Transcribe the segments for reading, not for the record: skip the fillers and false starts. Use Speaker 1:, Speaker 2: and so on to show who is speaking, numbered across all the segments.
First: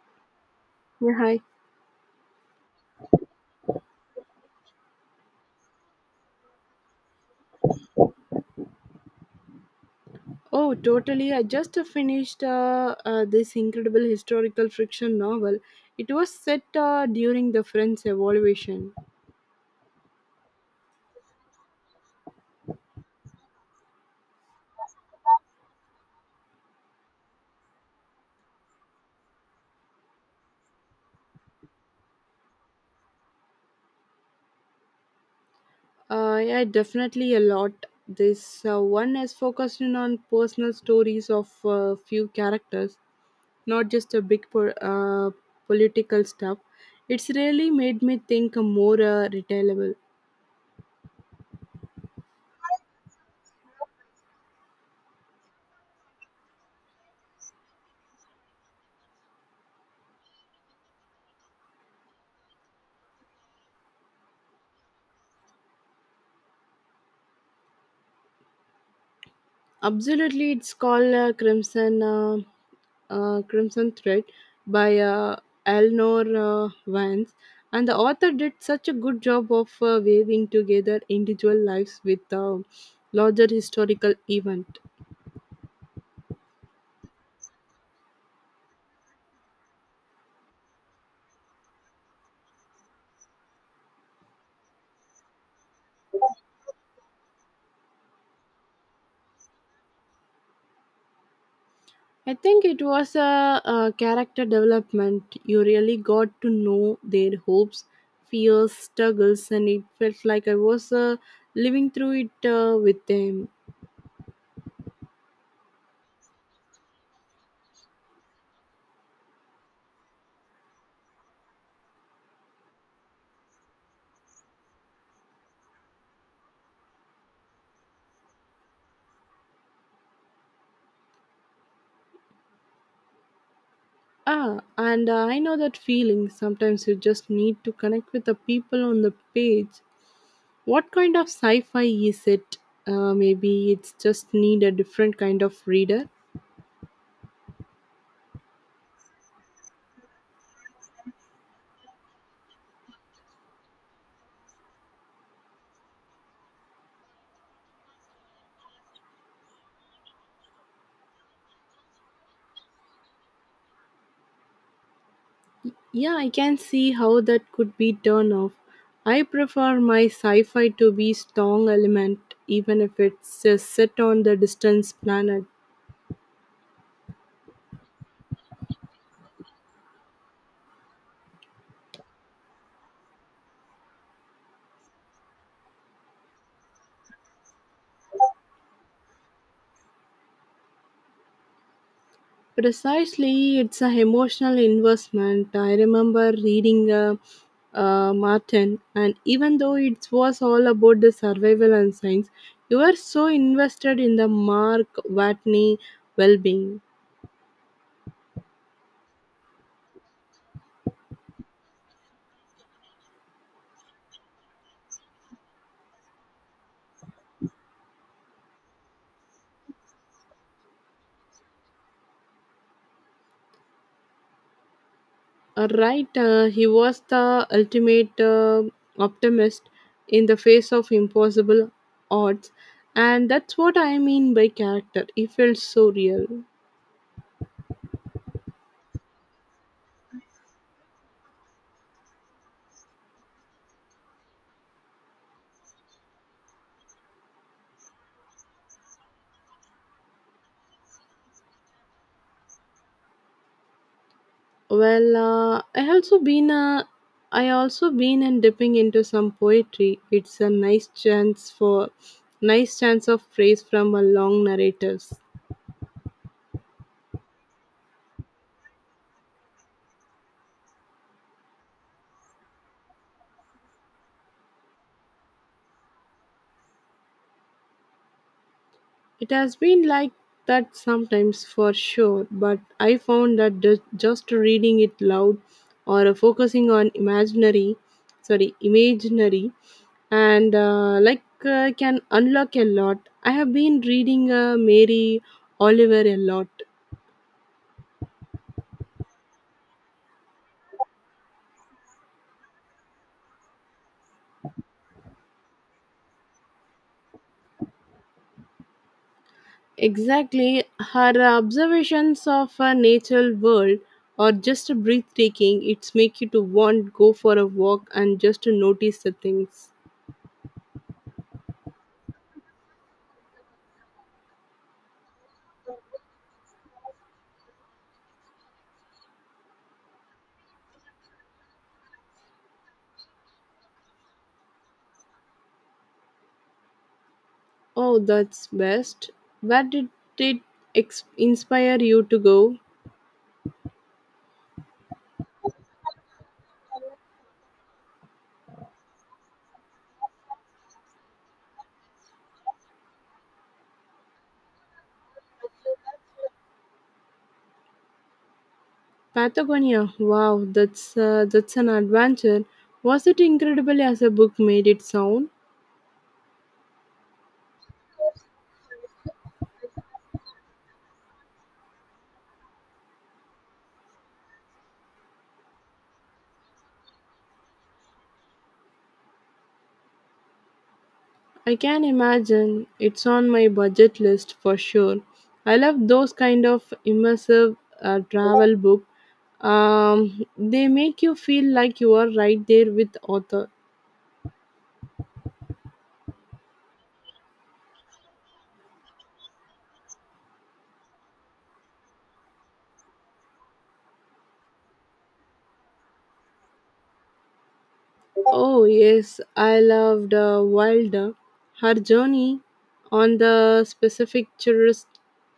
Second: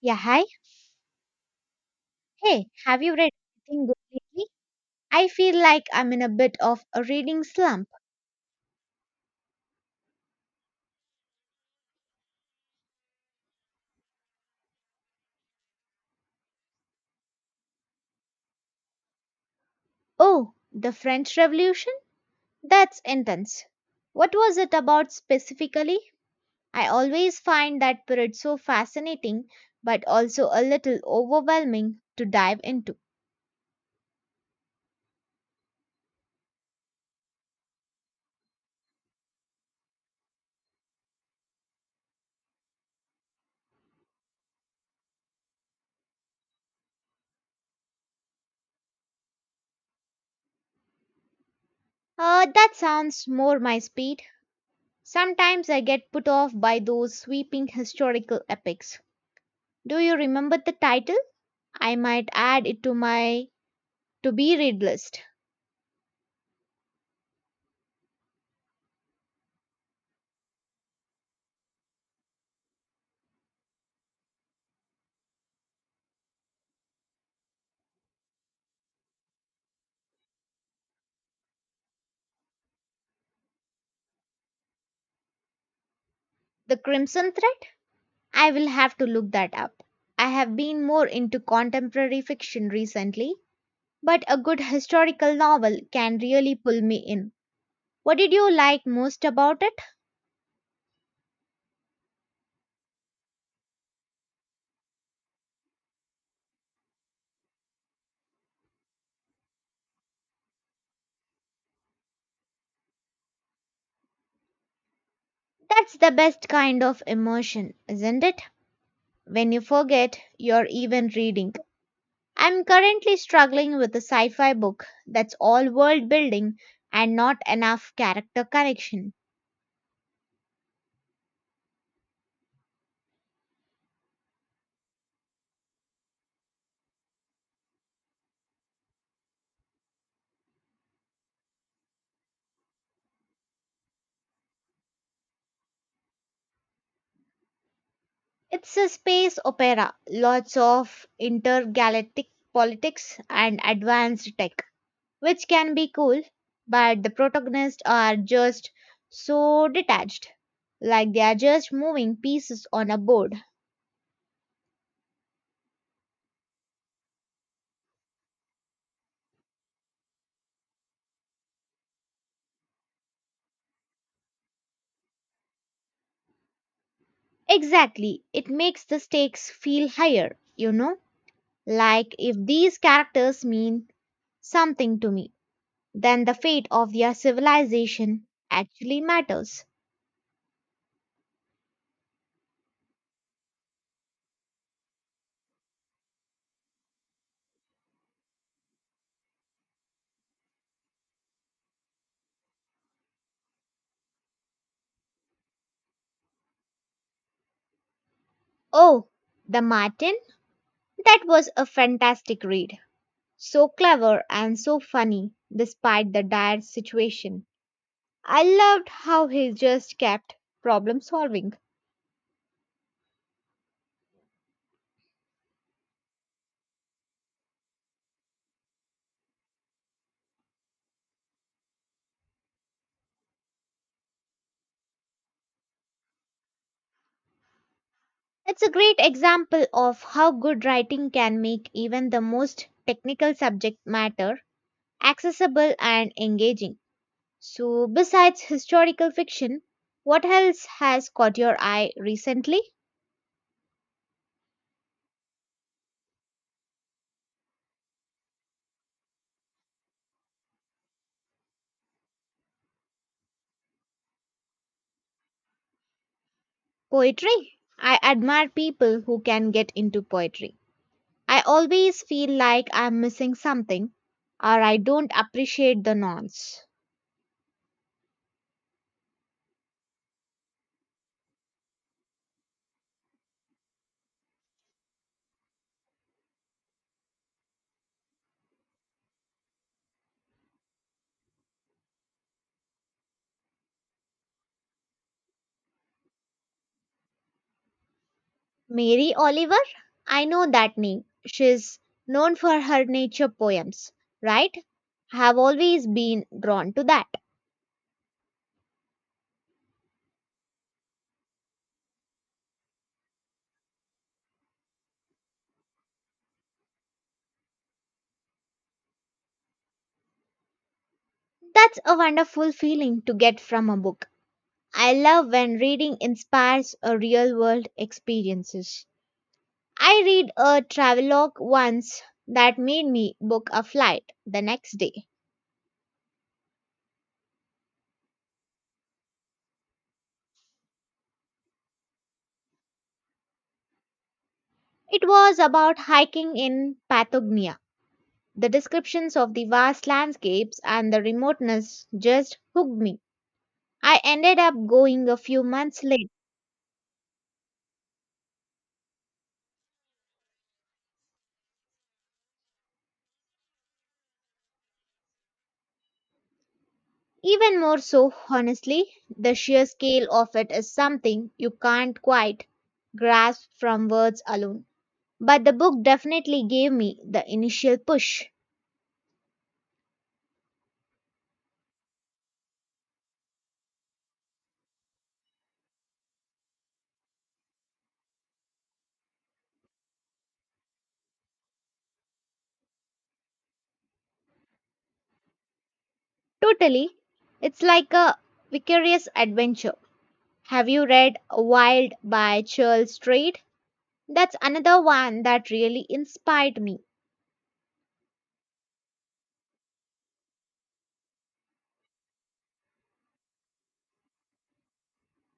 Speaker 1: Yeah, hi.
Speaker 2: Yeah, hi.
Speaker 1: Hey, have you read anything good lately? I feel like I'm in a bit of a reading slump.
Speaker 2: Oh, totally. I just finished this incredible historical fiction novel. It was set during the French Revolution.
Speaker 1: Oh, the French Revolution? That's intense. What was it about specifically? I always find that period so fascinating, but also a little overwhelming to dive into.
Speaker 2: Yeah, definitely a lot. This one is focusing on personal stories of few characters, not just a big political stuff. It's really made me think more retailable.
Speaker 1: That sounds more my speed. Sometimes I get put off by those sweeping historical epics. Do you remember the title? I might add it to my to be read list.
Speaker 2: Absolutely, it's called Crimson Thread by Eleanor Vance, and the author did such a good job of weaving together individual lives with a larger historical event.
Speaker 1: The Crimson Thread? I will have to look that up. I have been more into contemporary fiction recently, but a good historical novel can really pull me in. What did you like most about it?
Speaker 2: I think it was a character development. You really got to know their hopes, fears, struggles, and it felt like I was living through it with them.
Speaker 1: That's the best kind of immersion, isn't it? When you forget you're even reading. I'm currently struggling with a sci fi book that's all world building and not enough character connection.
Speaker 2: Ah, and I know that feeling. Sometimes you just need to connect with the people on the page. What kind of sci fi is it? Maybe it's just need a different kind of reader.
Speaker 1: It's a space opera, lots of intergalactic politics and advanced tech, which can be cool, but the protagonists are just so detached, like they are just moving pieces on a board.
Speaker 2: Yeah, I can see how that could be turn off. I prefer my sci fi to be strong element, even if it's set on the distant planet.
Speaker 1: Exactly, it makes the stakes feel higher, you know? Like if these characters mean something to me, then the fate of their civilization actually matters.
Speaker 2: Precisely, it's an emotional investment. I remember reading Martin, and even though it was all about the survival and science, you were so invested in the Mark Watney well being.
Speaker 1: Oh, the Martin? That was a fantastic read. So clever and so funny despite the dire situation. I loved how he just kept problem solving.
Speaker 2: Right, he was the ultimate optimist in the face of impossible odds, and that's what I mean by character. He felt so real.
Speaker 1: It's a great example of how good writing can make even the most technical subject matter accessible and engaging. So, besides historical fiction, what else has caught your eye recently?
Speaker 2: Well, uh, I also been uh, I also been and dipping into some poetry. It's a nice chance of praise from a long narratives.
Speaker 1: Poetry. I admire people who can get into poetry. I always feel like I'm missing something or I don't appreciate the nuance.
Speaker 2: It has been like that sometimes for sure, but I found that just reading it loud or focusing on imaginary, sorry, imaginary, and can unlock a lot. I have been reading Mary Oliver a lot.
Speaker 1: Mary Oliver? I know that name. She's known for her nature poems, right? I have always been drawn to that.
Speaker 2: Exactly, her observations of a natural world are just breathtaking. It's make you to want go for a walk and just to notice the things.
Speaker 1: That's a wonderful feeling to get from a book. I love when reading inspires a real world experiences. I read a travelogue once that made me book a flight the next day.
Speaker 2: Oh, that's best. Where did it inspire you to go?
Speaker 1: It was about hiking in Patagonia. The descriptions of the vast landscapes and the remoteness just hooked me. I ended up going a few months late.
Speaker 2: Patagonia. Wow, that's an adventure. Was it incredible as a book made it sound?
Speaker 1: Even more so, honestly, the sheer scale of it is something you can't quite grasp from words alone. But the book definitely gave me the initial push.
Speaker 2: I can imagine. It's on my budget list for sure. I love those kind of immersive travel books. They make you feel like you are right there with author.
Speaker 1: Totally. It's like a vicarious adventure. Have you read Wild by Charles Strait? That's another one that really inspired me.
Speaker 2: Oh yes, I loved Wilder. Her journey on the specific tourist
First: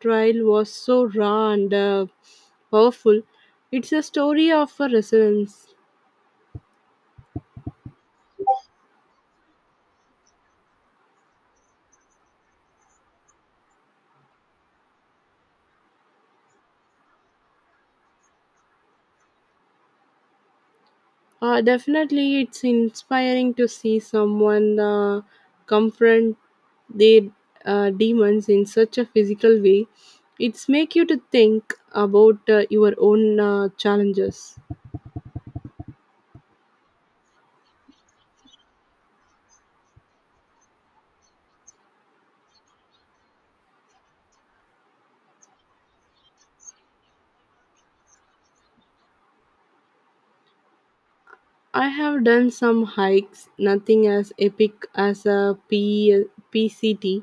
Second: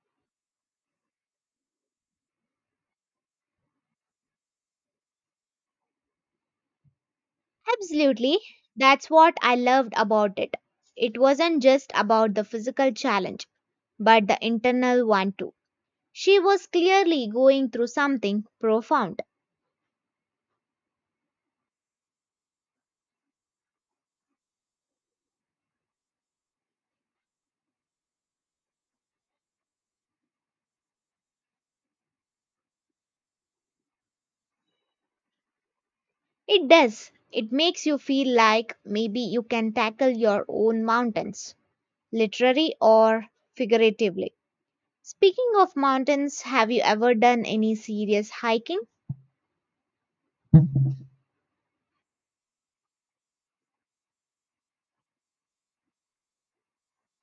Speaker 2: trial was so raw and powerful. It's a story of a resilience.
Speaker 1: Absolutely. That's what I loved about it. It wasn't just about the physical challenge, but the internal one too. She was clearly going through something profound.
Speaker 2: Definitely, it's inspiring to see someone confront their demons in such a physical way. It's make you to think about your own challenges.
Speaker 1: It does. It makes you feel like maybe you can tackle your own mountains, literally or figuratively. Speaking of mountains, have you ever done any serious hiking?
Speaker 2: I have done some hikes, nothing as epic as a PCT,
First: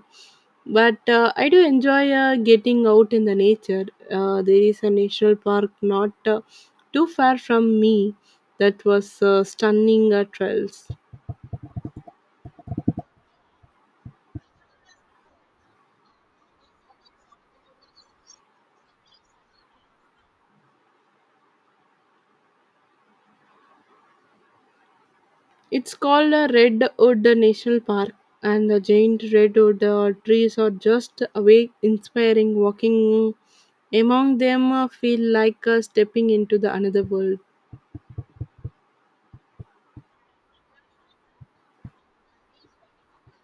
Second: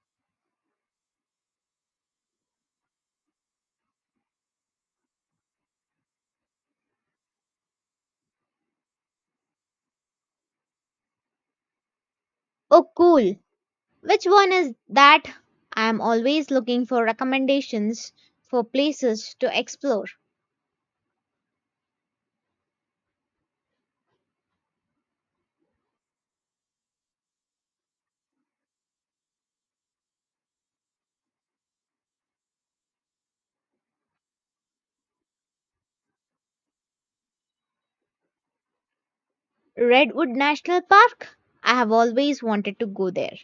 Speaker 2: but I do enjoy getting out in the nature. There is a national park not too far from me that was stunning trails.
Speaker 1: Oh, cool. Which one is that? I'm always looking for recommendations for places to explore.
Speaker 2: It's called a Redwood National Park, and the giant redwood trees are just away inspiring. Walking among them feel like stepping into the another world.
Speaker 1: Redwood National Park? I have always wanted to go there.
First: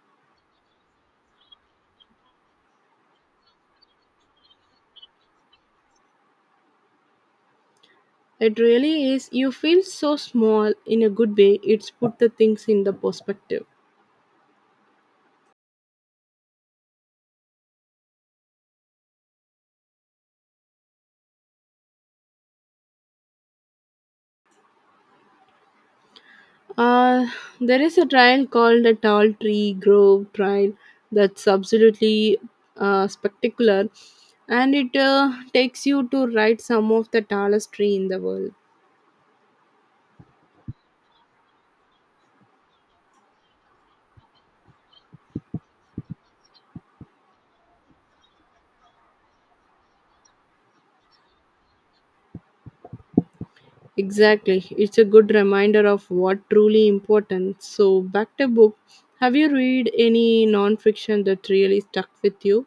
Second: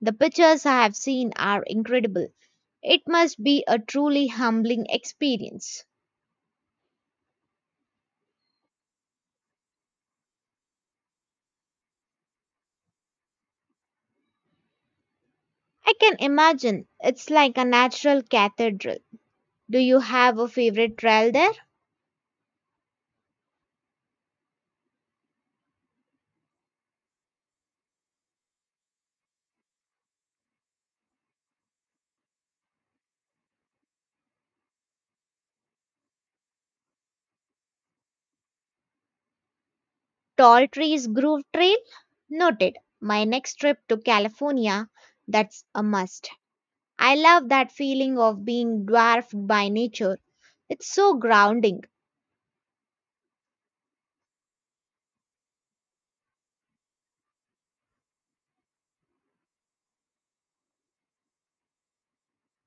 Speaker 1: The pictures I have seen are incredible. It must be a truly humbling experience.
Speaker 2: It really is. You feel so small in a good way. It's put the things in the perspective.
Speaker 1: I can imagine it's like a natural cathedral. Do you have a favorite trail there?
Speaker 2: Uh, there is a trail called the Tall Tree Grove Trail that's absolutely spectacular, and it takes you to ride some of the tallest tree in the world.
Speaker 1: Tall Trees Grove Trail? Noted. My next trip to California, that's a must. I love that feeling of being dwarfed by nature. It's so grounding.
Speaker 2: Exactly. It's a good reminder of what truly important. So back to book. Have you read any non-fiction that really stuck with you?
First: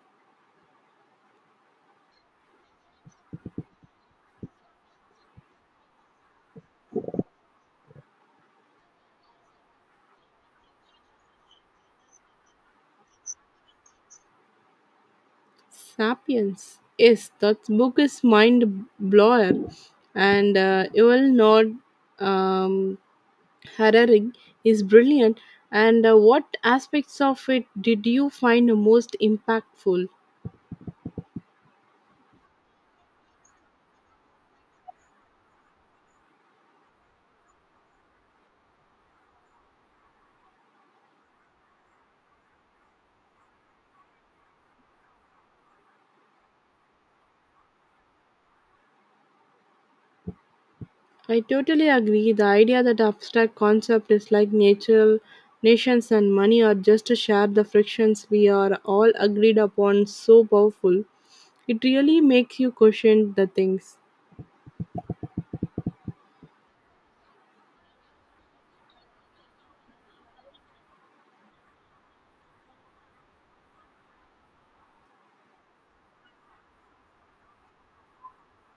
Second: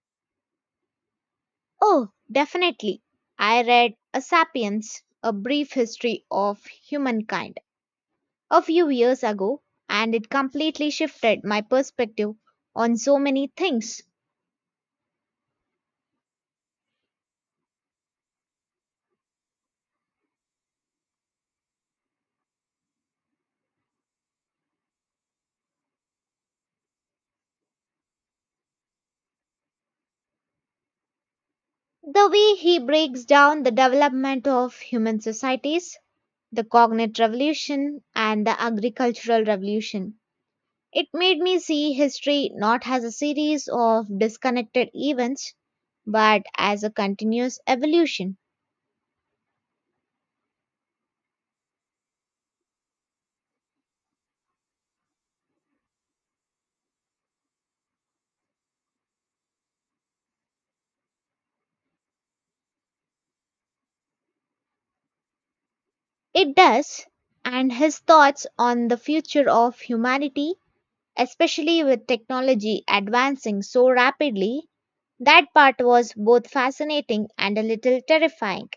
Speaker 1: Oh, definitely. I read A Sapiens, A Brief History of Humankind, a few years ago, and it completely shifted my perspective on so many things.
Speaker 2: Sapiens. Yes, that book is mind blower, and Yuval Noah um, Harari is brilliant. And what aspects of it did you find the most impactful?
Speaker 1: The way he breaks down the development of human societies, the cognitive revolution, and the agricultural revolution. It made me see history not as a series of disconnected events, but as a continuous evolution.
Speaker 2: I totally agree. The idea that abstract concept is like nature, nations and money are just to share the frictions we are all agreed upon so powerful. It really makes you question the things.
Speaker 1: It does, and his thoughts on the future of humanity, especially with technology advancing so rapidly, that part was both fascinating and a little terrifying.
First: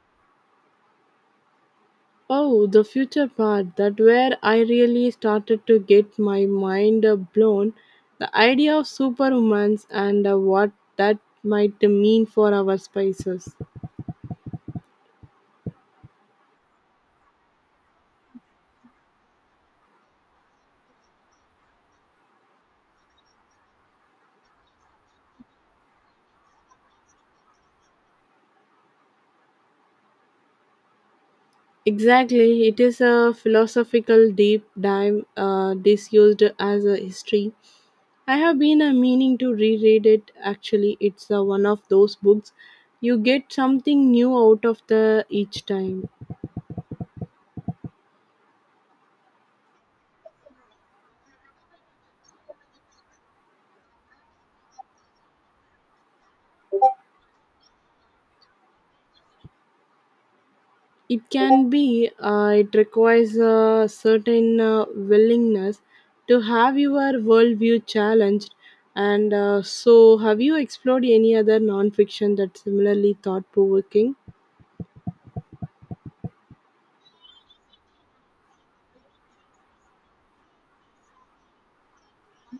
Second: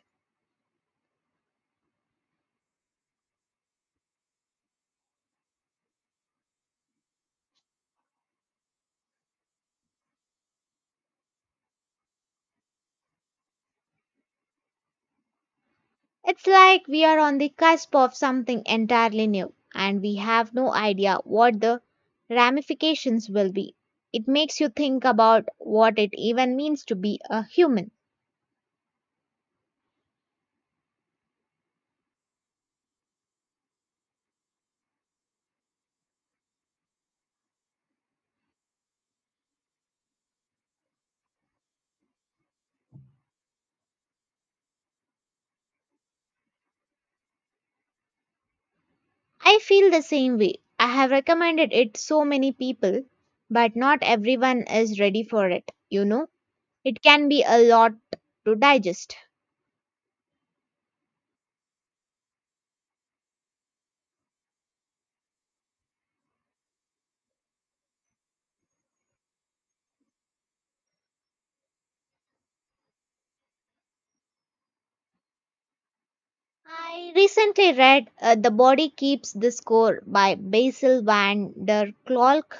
Speaker 2: Oh, the future part, that where I really started to get my mind blown. The idea of superhumans and what that might mean for our spices.
Speaker 1: It's like we are on the cusp of something entirely new and we have no idea what the ramifications will be. It makes you think about what it even means to be a human.
Speaker 2: Exactly, it is a philosophical deep dive disused as a history. I have been meaning to reread it. Actually, it's one of those books you get something new out of the each time.
Speaker 1: I feel the same way. I have recommended it so many people, but not everyone is ready for it, you know. It can be a lot to digest.
Speaker 2: It can be it requires a certain willingness to have your worldview challenged. And so, have you explored any other nonfiction that's similarly thought provoking?
Speaker 1: I recently read The Body Keeps the Score by Basil van der Kolk.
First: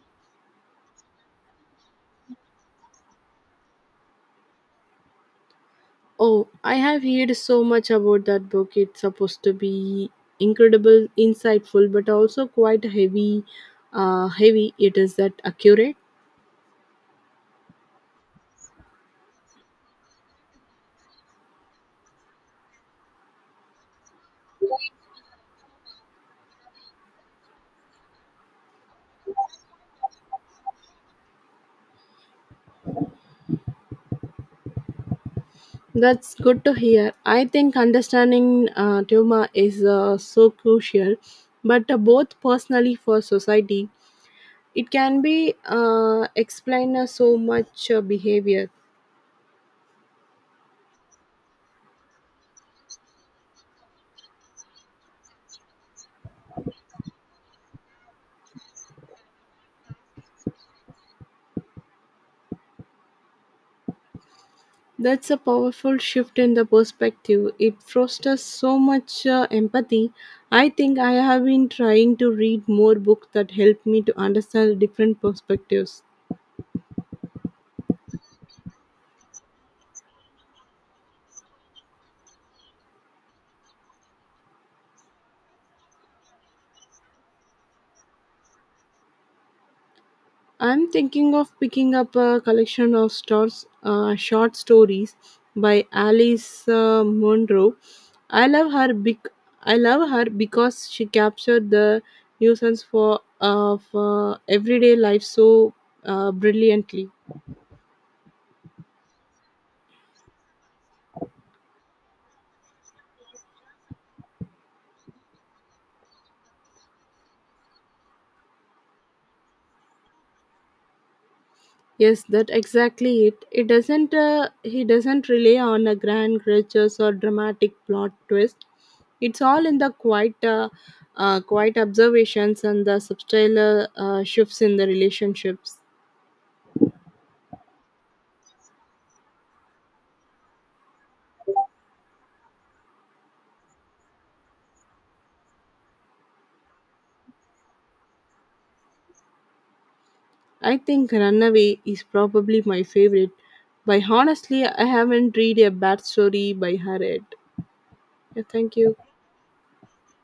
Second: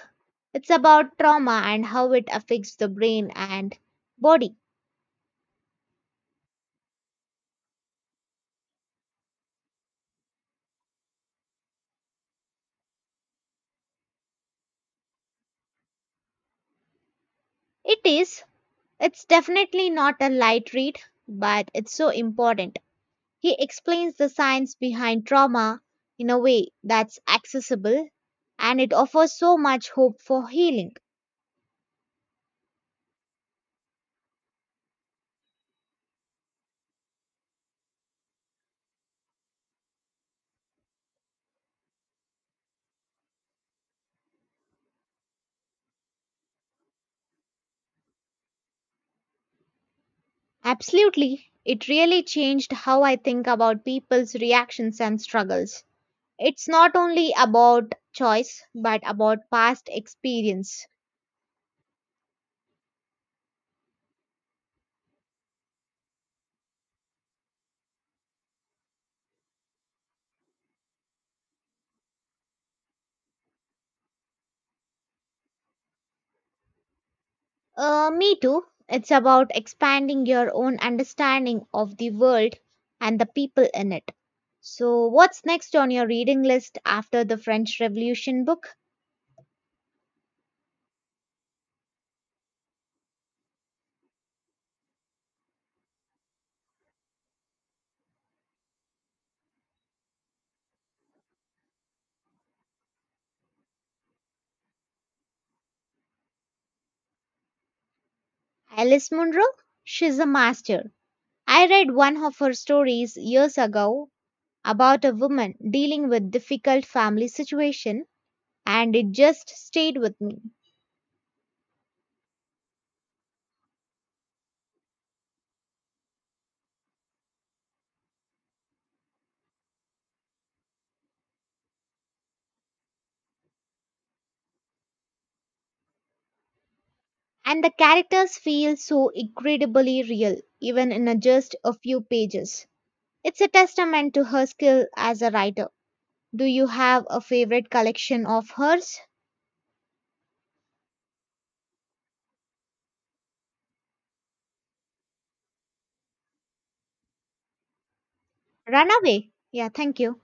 Speaker 1: It's about trauma and how it affects the brain and body.
Speaker 2: Oh, I have heard so much about that book. It's supposed to be incredible, insightful, but also quite heavy. Heavy it is that accurate.
Speaker 1: It is, it's definitely not a light read, but it's so important. He explains the science behind trauma in a way that's accessible and it offers so much hope for healing.
Speaker 2: That's good to hear. I think understanding trauma is so crucial, but both personally for society, it can be explain so much behavior.
Speaker 1: Absolutely, it really changed how I think about people's reactions and struggles. It's not only about choice, but about past experience.
Speaker 2: That's a powerful shift in the perspective. It fosters so much empathy. I think I have been trying to read more books that help me to understand different perspectives.
Speaker 1: Me too. It's about expanding your own understanding of the world and the people in it. So, what's next on your reading list after the French Revolution book?
Speaker 2: I'm thinking of picking up a collection of stores, short stories by Alice Munro. I love her I love her because she captured the nuisance for of everyday life so brilliantly.
Speaker 1: Alice Munro? She's a master. I read one of her stories years ago about a woman dealing with difficult family situation and it just stayed with me.
Speaker 2: Yes, that exactly it. It doesn't. He doesn't rely on a grand gestures or dramatic plot twist. It's all in the quiet observations and the subtle shifts in the relationships.
Speaker 1: And the characters feel so incredibly real, even in a just a few pages. It's a testament to her skill as a writer. Do you have a favorite collection of hers?
Speaker 2: I think Runaway is probably my favorite. By honestly, I haven't read a bad story by her yet. Yeah, thank you.
Speaker 1: Runaway. Yeah, thank you.